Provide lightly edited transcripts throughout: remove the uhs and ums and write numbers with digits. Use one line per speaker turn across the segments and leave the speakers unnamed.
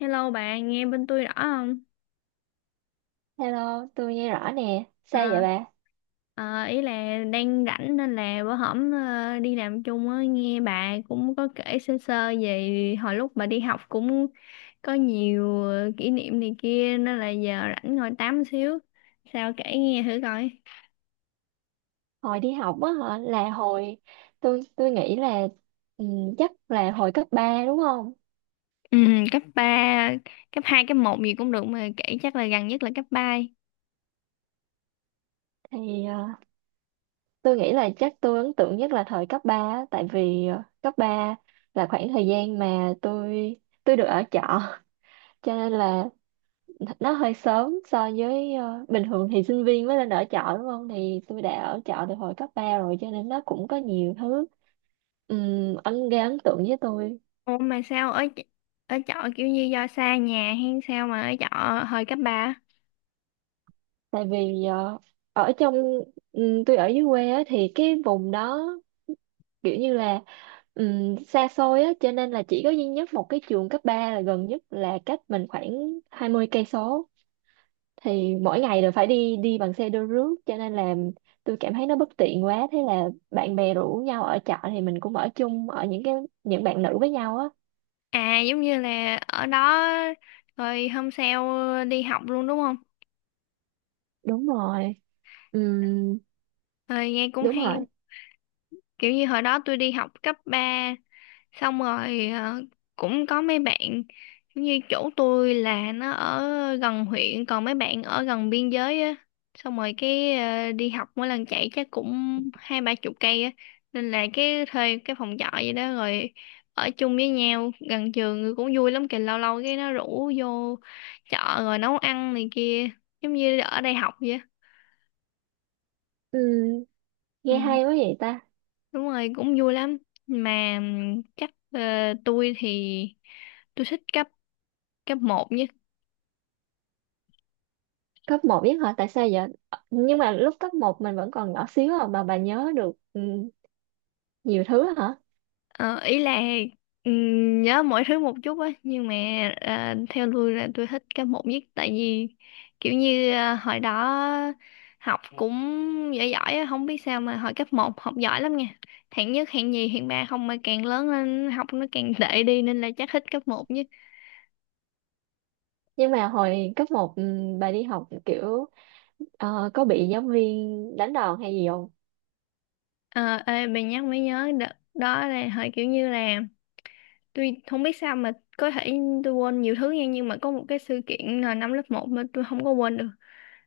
Hello bạn, nghe bên tôi rõ không?
Hello, tôi nghe rõ nè. Sao vậy
À,
bà?
ý là đang rảnh nên là bữa hổm đi làm chung á, nghe bà cũng có kể sơ sơ về hồi lúc bà đi học cũng có nhiều kỷ niệm này kia nên là giờ rảnh ngồi tám xíu. Sao kể nghe thử coi.
Hồi đi học á hả? Là hồi tôi nghĩ là ừ, chắc là hồi cấp 3 đúng không?
Ừ, cấp ba, cấp hai, cấp một gì cũng được mà kể chắc là gần nhất là cấp ba.
Thì tôi nghĩ là chắc tôi ấn tượng nhất là thời cấp ba á, tại vì cấp 3 là khoảng thời gian mà tôi được ở trọ cho nên là nó hơi sớm so với bình thường thì sinh viên mới lên ở trọ đúng không? Thì tôi đã ở trọ từ hồi cấp 3 rồi cho nên nó cũng có nhiều thứ gây ấn tượng với tôi.
Ủa mà sao ở ở trọ kiểu như do xa nhà hay sao mà ở trọ hồi cấp ba?
Tại vì ở trong tôi ở dưới quê á, thì cái vùng đó kiểu như là xa xôi á, cho nên là chỉ có duy nhất một cái trường cấp 3 là gần nhất, là cách mình khoảng 20 km. Thì mỗi ngày đều phải đi đi bằng xe đưa rước, cho nên là tôi cảm thấy nó bất tiện quá, thế là bạn bè rủ nhau ở trọ thì mình cũng ở chung, ở những bạn nữ với nhau á.
À giống như là ở đó rồi hôm sau đi học luôn đúng không?
Đúng rồi. Ừm.
Rồi nghe cũng
Đúng
hay.
rồi.
Kiểu như hồi đó tôi đi học cấp 3 xong rồi cũng có mấy bạn, giống như chỗ tôi là nó ở gần huyện còn mấy bạn ở gần biên giới á, xong rồi cái đi học mỗi lần chạy chắc cũng hai ba chục cây á, nên là cái thuê cái phòng trọ vậy đó, rồi ở chung với nhau gần trường cũng vui lắm kìa, lâu lâu cái nó rủ vô chợ rồi nấu ăn này kia, giống như ở đây học vậy á.
Ừm,
Ừ,
nghe hay quá vậy ta.
đúng rồi cũng vui lắm. Mà chắc tôi thì tôi thích cấp cấp một nhé.
Cấp một biết hả? Tại sao vậy? Ờ, nhưng mà lúc cấp một mình vẫn còn nhỏ xíu à, mà bà nhớ được nhiều thứ hả?
Ờ, ý là nhớ mọi thứ một chút á, nhưng mà theo tôi là tôi thích cấp một nhất, tại vì kiểu như hồi đó học cũng giỏi giỏi á, không biết sao mà hồi cấp một học giỏi lắm nha, hạng nhất hạng nhì hạng ba không, mà càng lớn lên học nó càng tệ đi nên là chắc thích cấp một nhất.
Nhưng mà hồi cấp một bà đi học kiểu có bị giáo viên đánh đòn hay gì không?
Ờ, ê, bà nhắc mới nhớ, đợt đó là hồi kiểu như là tôi không biết sao mà có thể tôi quên nhiều thứ nha, nhưng mà có một cái sự kiện là năm lớp một mà tôi không có quên được,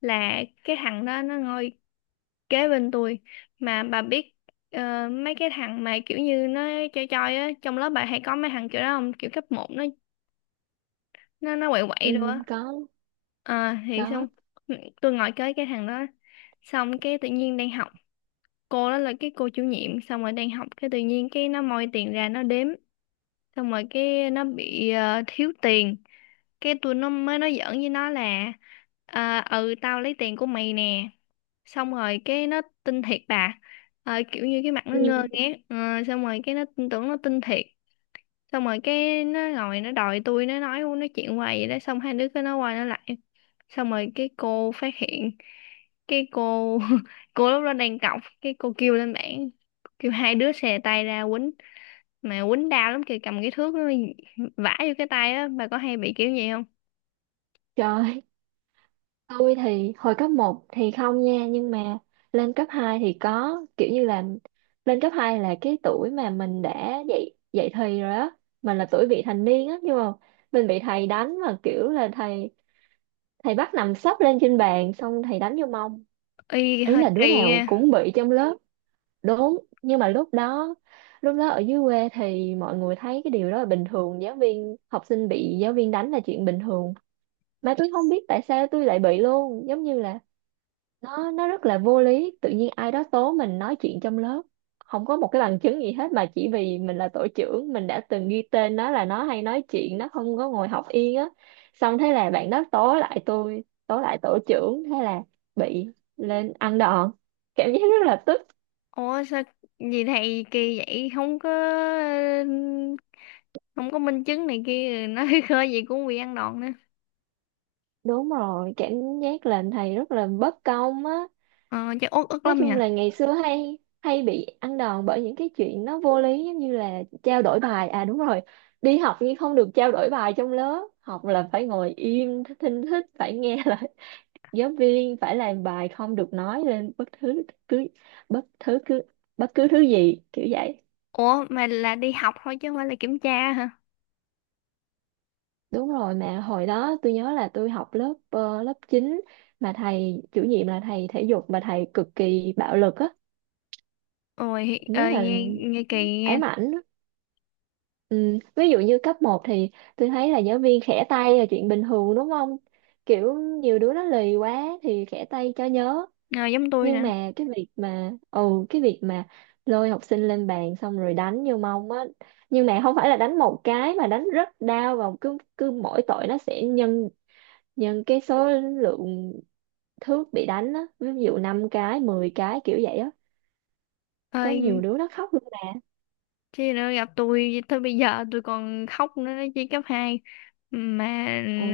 là cái thằng đó nó ngồi kế bên tôi. Mà bà biết mấy cái thằng mà kiểu như nó chơi chơi á trong lớp, bà hay có mấy thằng kiểu đó không, kiểu cấp một nó nó quậy quậy luôn
Ừ,
á.
có.
Ờ thì xong,
Có.
tôi ngồi kế cái thằng đó, xong cái tự nhiên đang học, cô đó là cái cô chủ nhiệm, xong rồi đang học cái tự nhiên cái nó moi tiền ra nó đếm, xong rồi cái nó bị thiếu tiền, cái tôi nó mới nói giỡn với nó là ờ ừ tao lấy tiền của mày nè, xong rồi cái nó tin thiệt bà. Ờ, kiểu như cái mặt nó ngơ
Ừ.
ngác. Ờ, xong rồi cái nó tin tưởng, nó tin thiệt, xong rồi cái nó ngồi nó đòi tôi, nó nói nó chuyện hoài vậy đó, xong hai đứa cứ nói qua nói lại, xong rồi cái cô phát hiện, cái cô cô lúc đó đang cọc, cái cô kêu lên bảng, kêu hai đứa xè tay ra quýnh, mà quýnh đau lắm kìa, cầm cái thước nó vả vô cái tay á, bà có hay bị kiểu gì không?
Trời, tôi thì hồi cấp một thì không nha, nhưng mà lên cấp 2 thì có. Kiểu như là lên cấp 2 là cái tuổi mà mình đã dậy dậy thì rồi á, mình là tuổi vị thành niên á, nhưng mà mình bị thầy đánh, mà kiểu là thầy thầy bắt nằm sấp lên trên bàn xong thầy đánh vô mông.
Y
Ý
hơi
là đứa
kỳ
nào
nha.
cũng bị trong lớp đúng, nhưng mà lúc đó ở dưới quê thì mọi người thấy cái điều đó là bình thường, giáo viên học sinh bị giáo viên đánh là chuyện bình thường. Mà tôi không biết tại sao tôi lại bị luôn, giống như là nó rất là vô lý, tự nhiên ai đó tố mình nói chuyện trong lớp, không có một cái bằng chứng gì hết, mà chỉ vì mình là tổ trưởng mình đã từng ghi tên nó là nó hay nói chuyện, nó không có ngồi học yên á, xong thế là bạn đó tố lại tôi, tố lại tổ trưởng, thế là bị lên ăn đòn. Cảm giác rất là tức.
Ủa sao gì thầy kỳ vậy, không có không có minh chứng này kia nó khơi gì cũng bị ăn đòn nữa.
Đúng rồi, cảm giác làm thầy rất là bất công á.
Ờ chắc uất ức
Nói
lắm nhỉ.
chung là ngày xưa hay hay bị ăn đòn bởi những cái chuyện nó vô lý, giống như là trao đổi bài à, đúng rồi, đi học nhưng không được trao đổi bài trong lớp học, là phải ngồi im thinh thích, phải nghe lời giáo viên, phải làm bài, không được nói lên cứ bất thứ cứ bất cứ thứ gì kiểu vậy.
Ủa mà là đi học thôi chứ không phải là kiểm tra hả?
Đúng rồi, mà hồi đó tôi nhớ là tôi học lớp lớp chín, mà thầy chủ nhiệm là thầy thể dục, mà thầy cực kỳ bạo lực á.
Ôi
Cảm giác
ơi
là
nghe, nghe kỳ nghe.
ám ảnh. Ừ, ví dụ như cấp một thì tôi thấy là giáo viên khẽ tay là chuyện bình thường đúng không? Kiểu nhiều đứa nó lì quá thì khẽ tay cho nhớ.
Ờ, giống tôi
Nhưng
nè.
mà cái việc mà ừ cái việc mà lôi học sinh lên bàn xong rồi đánh vô mông á, nhưng mà không phải là đánh một cái mà đánh rất đau, và cứ cứ mỗi tội nó sẽ nhân nhân cái số lượng thước bị đánh á, ví dụ 5 cái, 10 cái kiểu vậy á. Có nhiều
Ơi,
đứa nó khóc luôn mà.
chứ nữa gặp tôi tới bây giờ tôi còn khóc nữa đó chứ, cấp 2 mà.
Ồ,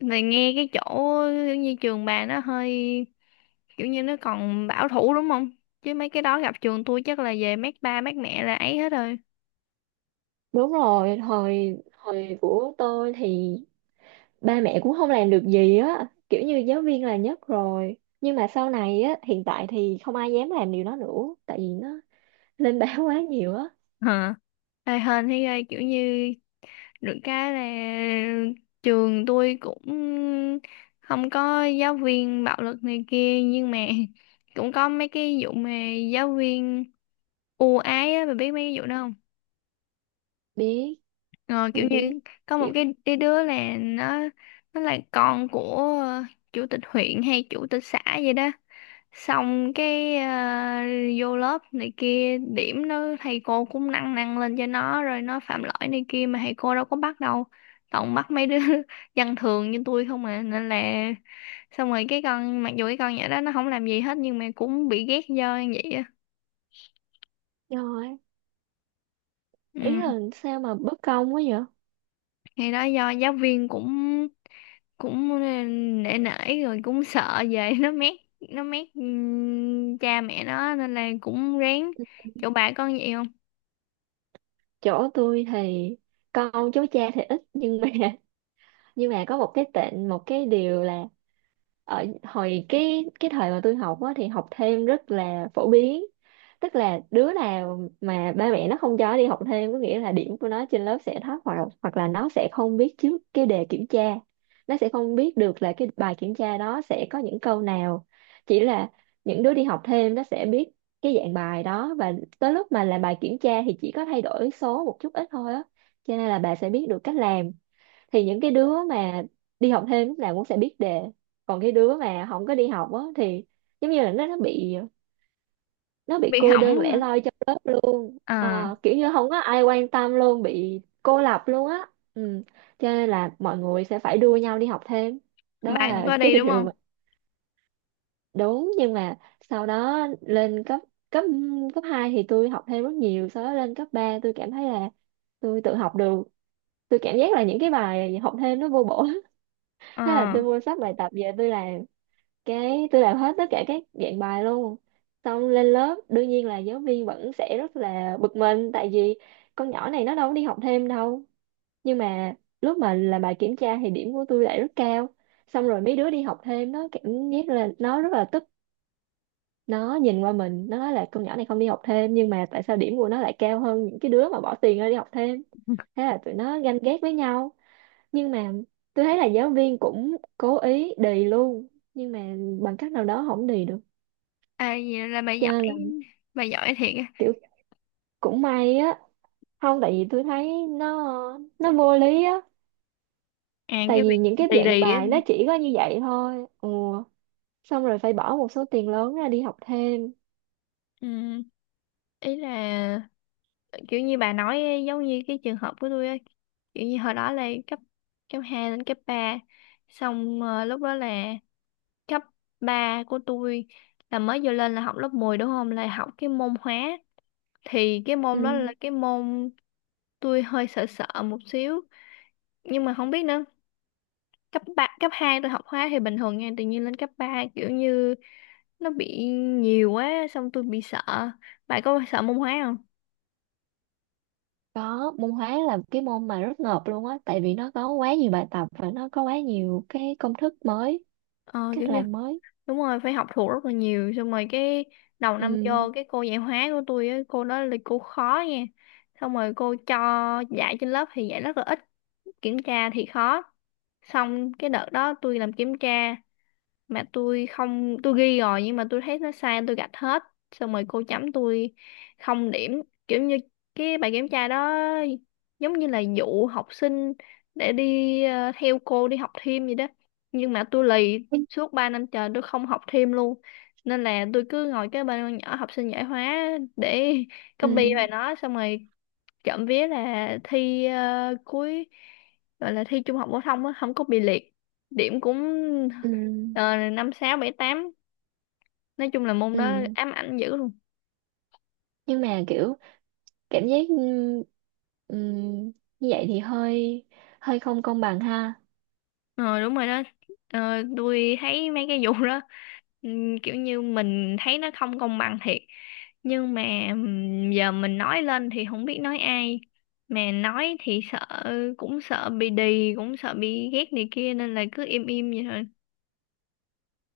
Này nghe cái chỗ như trường bà nó hơi kiểu như nó còn bảo thủ đúng không, chứ mấy cái đó gặp trường tôi chắc là về mát ba mát mẹ là ấy hết rồi.
đúng rồi, hồi hồi của tôi thì ba mẹ cũng không làm được gì á, kiểu như giáo viên là nhất rồi, nhưng mà sau này á, hiện tại thì không ai dám làm điều đó nữa tại vì nó lên báo quá nhiều á.
Hả? Ê hên thấy ghê, kiểu như được cái là trường tôi cũng không có giáo viên bạo lực này kia, nhưng mà cũng có mấy cái vụ mà giáo viên ưu ái á, bà biết mấy cái vụ đó không?
biết
Ờ, kiểu
tôi biết.
như có một
Kiểu
cái đứa là nó là con của ờ, chủ tịch huyện hay chủ tịch xã vậy đó, xong cái vô lớp này kia, điểm nó thầy cô cũng nâng nâng lên cho nó, rồi nó phạm lỗi này kia mà thầy cô đâu có bắt đâu, toàn bắt mấy đứa dân thường như tôi không à, nên là xong rồi cái con, mặc dù cái con nhỏ đó nó không làm gì hết nhưng mà cũng bị ghét do như vậy á.
rồi.
Ừ.
Ý là sao mà bất công quá vậy.
Thì đó, do giáo viên cũng cũng nể nể, rồi cũng sợ về nó mét cha mẹ nó nên là cũng rén. Chỗ bà con vậy không?
Chỗ tôi thì con cháu cha thì ít, nhưng mà nhưng mà có một cái điều là ở hồi cái thời mà tôi học á, thì học thêm rất là phổ biến, tức là đứa nào mà ba mẹ nó không cho đi học thêm có nghĩa là điểm của nó trên lớp sẽ thấp, hoặc hoặc là nó sẽ không biết trước cái đề kiểm tra, nó sẽ không biết được là cái bài kiểm tra đó sẽ có những câu nào, chỉ là những đứa đi học thêm nó sẽ biết cái dạng bài đó, và tới lúc mà làm bài kiểm tra thì chỉ có thay đổi số một chút ít thôi á, cho nên là bà sẽ biết được cách làm. Thì những cái đứa mà đi học thêm lúc nào cũng sẽ biết đề, còn cái đứa mà không có đi học á thì giống như là nó bị
Bị
cô
hỏng
đơn lẻ
hả?
loi trong lớp luôn.
À.
Ờ, kiểu như không có ai quan tâm luôn, bị cô lập luôn á. Ừ. Cho nên là mọi người sẽ phải đua nhau đi học thêm, đó
Bà cũng
là
có
cái
đi đúng
điều
không?
mà đúng. Nhưng mà sau đó lên cấp cấp cấp 2 thì tôi học thêm rất nhiều. Sau đó lên cấp 3 tôi cảm thấy là tôi tự học được, tôi cảm giác là những cái bài học thêm nó vô bổ,
Ờ.
thế là tôi mua sách bài tập về tôi làm, cái tôi làm hết tất cả các dạng bài luôn. Xong lên lớp đương nhiên là giáo viên vẫn sẽ rất là bực mình tại vì con nhỏ này nó đâu có đi học thêm đâu, nhưng mà lúc mà làm bài kiểm tra thì điểm của tôi lại rất cao. Xong rồi mấy đứa đi học thêm nó cảm giác là nó rất là tức, nó nhìn qua mình nó nói là con nhỏ này không đi học thêm, nhưng mà tại sao điểm của nó lại cao hơn những cái đứa mà bỏ tiền ra đi học thêm? Thế là tụi nó ganh ghét với nhau. Nhưng mà tôi thấy là giáo viên cũng cố ý đì luôn, nhưng mà bằng cách nào đó không đì được,
À, vậy là
cho nên là
bà giỏi thiệt á.
kiểu cũng may á. Không, tại vì tôi thấy nó vô lý á,
À
tại
cái
vì
việc
những cái
đi
dạng
đi á.
bài nó chỉ có như vậy thôi. Ừ, xong rồi phải bỏ một số tiền lớn ra đi học thêm.
Ừ. Ý là kiểu như bà nói ấy, giống như cái trường hợp của tôi á. Kiểu như hồi đó là cấp cấp 2 lên cấp 3, xong lúc đó là cấp 3 của tôi là mới vô lên là học lớp 10 đúng không? Là học cái môn hóa. Thì cái
Ừ,
môn đó là cái môn tôi hơi sợ sợ một xíu. Nhưng mà không biết nữa, cấp ba cấp 2 tôi học hóa thì bình thường nha, tự nhiên lên cấp 3 kiểu như nó bị nhiều quá xong tôi bị sợ. Bạn có sợ môn hóa không?
có, môn hóa là cái môn mà rất ngợp luôn á, tại vì nó có quá nhiều bài tập và nó có quá nhiều cái công thức mới,
Ờ kiểu
cách
như
làm mới.
đúng rồi, phải học thuộc rất là nhiều, xong rồi cái đầu năm vô,
ừ
cái cô dạy hóa của tôi á, cô đó là cô khó nha, xong rồi cô cho dạy trên lớp thì dạy rất là ít, kiểm tra thì khó, xong cái đợt đó tôi làm kiểm tra mà tôi không, tôi ghi rồi nhưng mà tôi thấy nó sai tôi gạch hết, xong rồi cô chấm tôi không điểm, kiểu như cái bài kiểm tra đó giống như là dụ học sinh để đi theo cô đi học thêm vậy đó. Nhưng mà tôi lì,
ừ
suốt 3 năm trời tôi không học thêm luôn, nên là tôi cứ ngồi cái bên con nhỏ học sinh giỏi hóa để
ừ
copy bài nó, xong rồi trộm vía là thi cuối, gọi là thi trung học phổ thông á, không có bị liệt, điểm cũng ờ, năm sáu bảy tám. Nói chung là môn đó
ừ
ám ảnh dữ luôn.
nhưng mà kiểu cảm giác ừm, như vậy thì hơi hơi không công bằng ha.
Ờ đúng rồi đó. Ờ, tôi thấy mấy cái vụ đó kiểu như mình thấy nó không công bằng thiệt, nhưng mà giờ mình nói lên thì không biết nói ai, mà nói thì sợ, cũng sợ bị đì, cũng sợ bị ghét này kia, nên là cứ im im vậy thôi.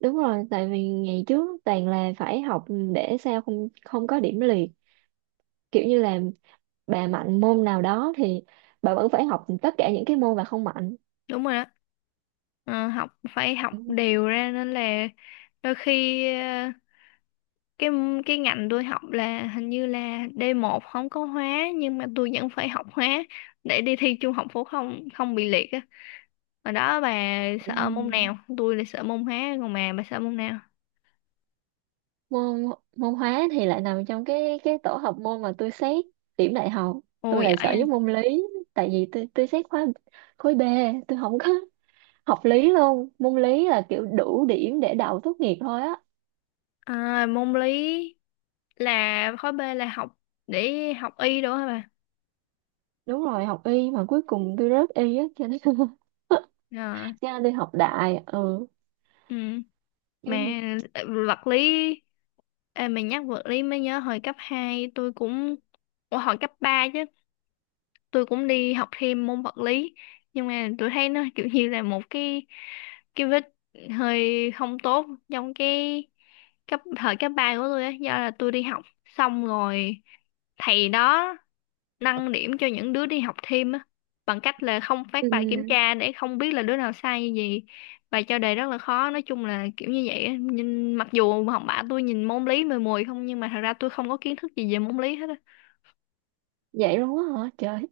Đúng rồi, tại vì ngày trước toàn là phải học để sao không không có điểm liệt, kiểu như là bà mạnh môn nào đó thì bà vẫn phải học tất cả những cái môn bà không mạnh.
Đúng rồi đó. Ờ, học phải học
Ừm.
đều ra nên là đôi khi cái cái ngành tôi học là hình như là d một không có hóa, nhưng mà tôi vẫn phải học hóa để đi thi trung học phổ thông không bị liệt á. Hồi đó bà sợ môn
Ừm.
nào? Tôi là sợ môn hóa, còn bà sợ môn nào?
môn Môn hóa thì lại nằm trong cái tổ hợp môn mà tôi xét điểm đại học.
Ồ
Tôi
giỏi
lại sợ với
vậy.
môn lý, tại vì tôi xét khối B, tôi không có học lý luôn, môn lý là kiểu đủ điểm để đậu tốt nghiệp thôi á.
À, môn lý là khối B là học để học y đúng không bà?
Đúng rồi, học y mà cuối cùng tôi rớt y á, cho nên
Ờ,
cho nên đi học đại. Ừ.
ừ.
Ừ.
Mà ờ, vật lý, ê, mình nhắc vật lý mới nhớ hồi cấp 2 tôi cũng, ủa, hồi cấp 3 chứ, tôi cũng đi học thêm môn vật lý, nhưng mà tôi thấy nó kiểu như là một cái vết hơi không tốt trong cái cấp thời cấp 3 của tôi á, do là tôi đi học xong rồi thầy đó nâng điểm cho những đứa đi học thêm á, bằng cách là không phát
Ừ.
bài kiểm tra để không biết là đứa nào sai như gì bài, cho đề rất là khó, nói chung là kiểu như vậy á. Nhưng mặc dù học bạ tôi nhìn môn lý mười mùi không, nhưng mà thật ra tôi không có kiến thức gì về môn lý hết á.
Vậy luôn á hả trời?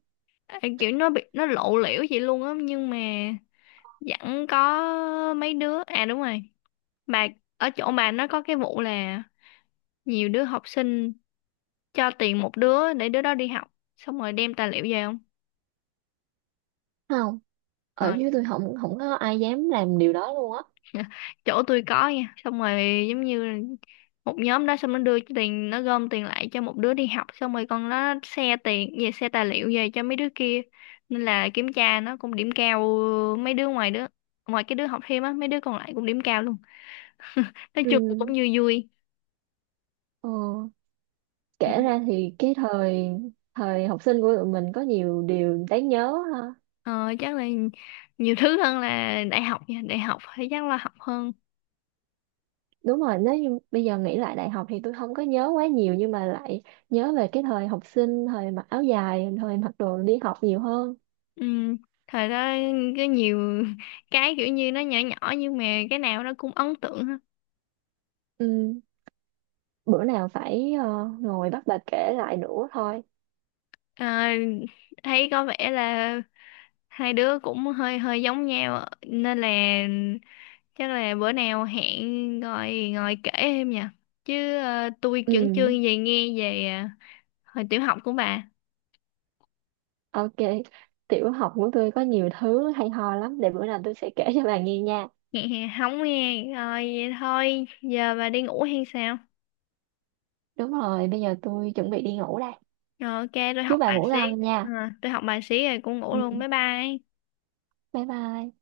Ê, kiểu nó bị nó lộ liễu vậy luôn á, nhưng mà vẫn có mấy đứa, à đúng rồi, mà ở chỗ bà nó có cái vụ là nhiều đứa học sinh cho tiền một đứa để đứa đó đi học xong rồi đem tài liệu về không?
Không, ở
Ờ,
dưới tôi không không có ai dám làm điều đó luôn á.
dạ, chỗ tôi có nha, xong rồi giống như một nhóm đó, xong nó đưa cái tiền, nó gom tiền lại cho một đứa đi học, xong rồi con nó xe tiền về, xe tài liệu về cho mấy đứa kia, nên là kiểm tra nó cũng điểm cao. Ờ, mấy đứa ngoài đứa, ngoài cái đứa học thêm á, mấy đứa còn lại cũng điểm cao luôn. Nói chung là cũng
Ừ.
vui vui.
Ừ.
Ừ.
Kể ra thì cái thời thời học sinh của tụi mình có nhiều điều đáng nhớ ha.
Ờ, chắc là nhiều thứ hơn là đại học nha, đại học thì chắc là học hơn.
Đúng rồi, nếu như bây giờ nghĩ lại đại học thì tôi không có nhớ quá nhiều, nhưng mà lại nhớ về cái thời học sinh, thời mặc áo dài, thời mặc đồ đi học nhiều hơn.
Ừ. Thời đó có nhiều cái kiểu như nó nhỏ nhỏ nhưng mà cái nào nó cũng ấn tượng.
Ừ, bữa nào phải ngồi bắt bà kể lại nữa thôi.
Ờ, thấy có vẻ là hai đứa cũng hơi hơi giống nhau nên là chắc là bữa nào hẹn ngồi ngồi kể em nha, chứ tôi
Ừ,
chưởng chương về nghe về hồi tiểu học của bà.
ok, tiểu học của tôi có nhiều thứ hay ho lắm, để bữa nào tôi sẽ kể cho bà nghe nha.
Nghe không? Nghe rồi vậy thôi, giờ bà đi ngủ hay sao?
Đúng rồi, bây giờ tôi chuẩn bị đi ngủ đây.
Rồi ok tôi học
Chúc bà
bài
ngủ
xí.
ngon nha.
Ờ, tôi học bài xí rồi cũng ngủ
Ừ,
luôn, bye bye.
bye bye.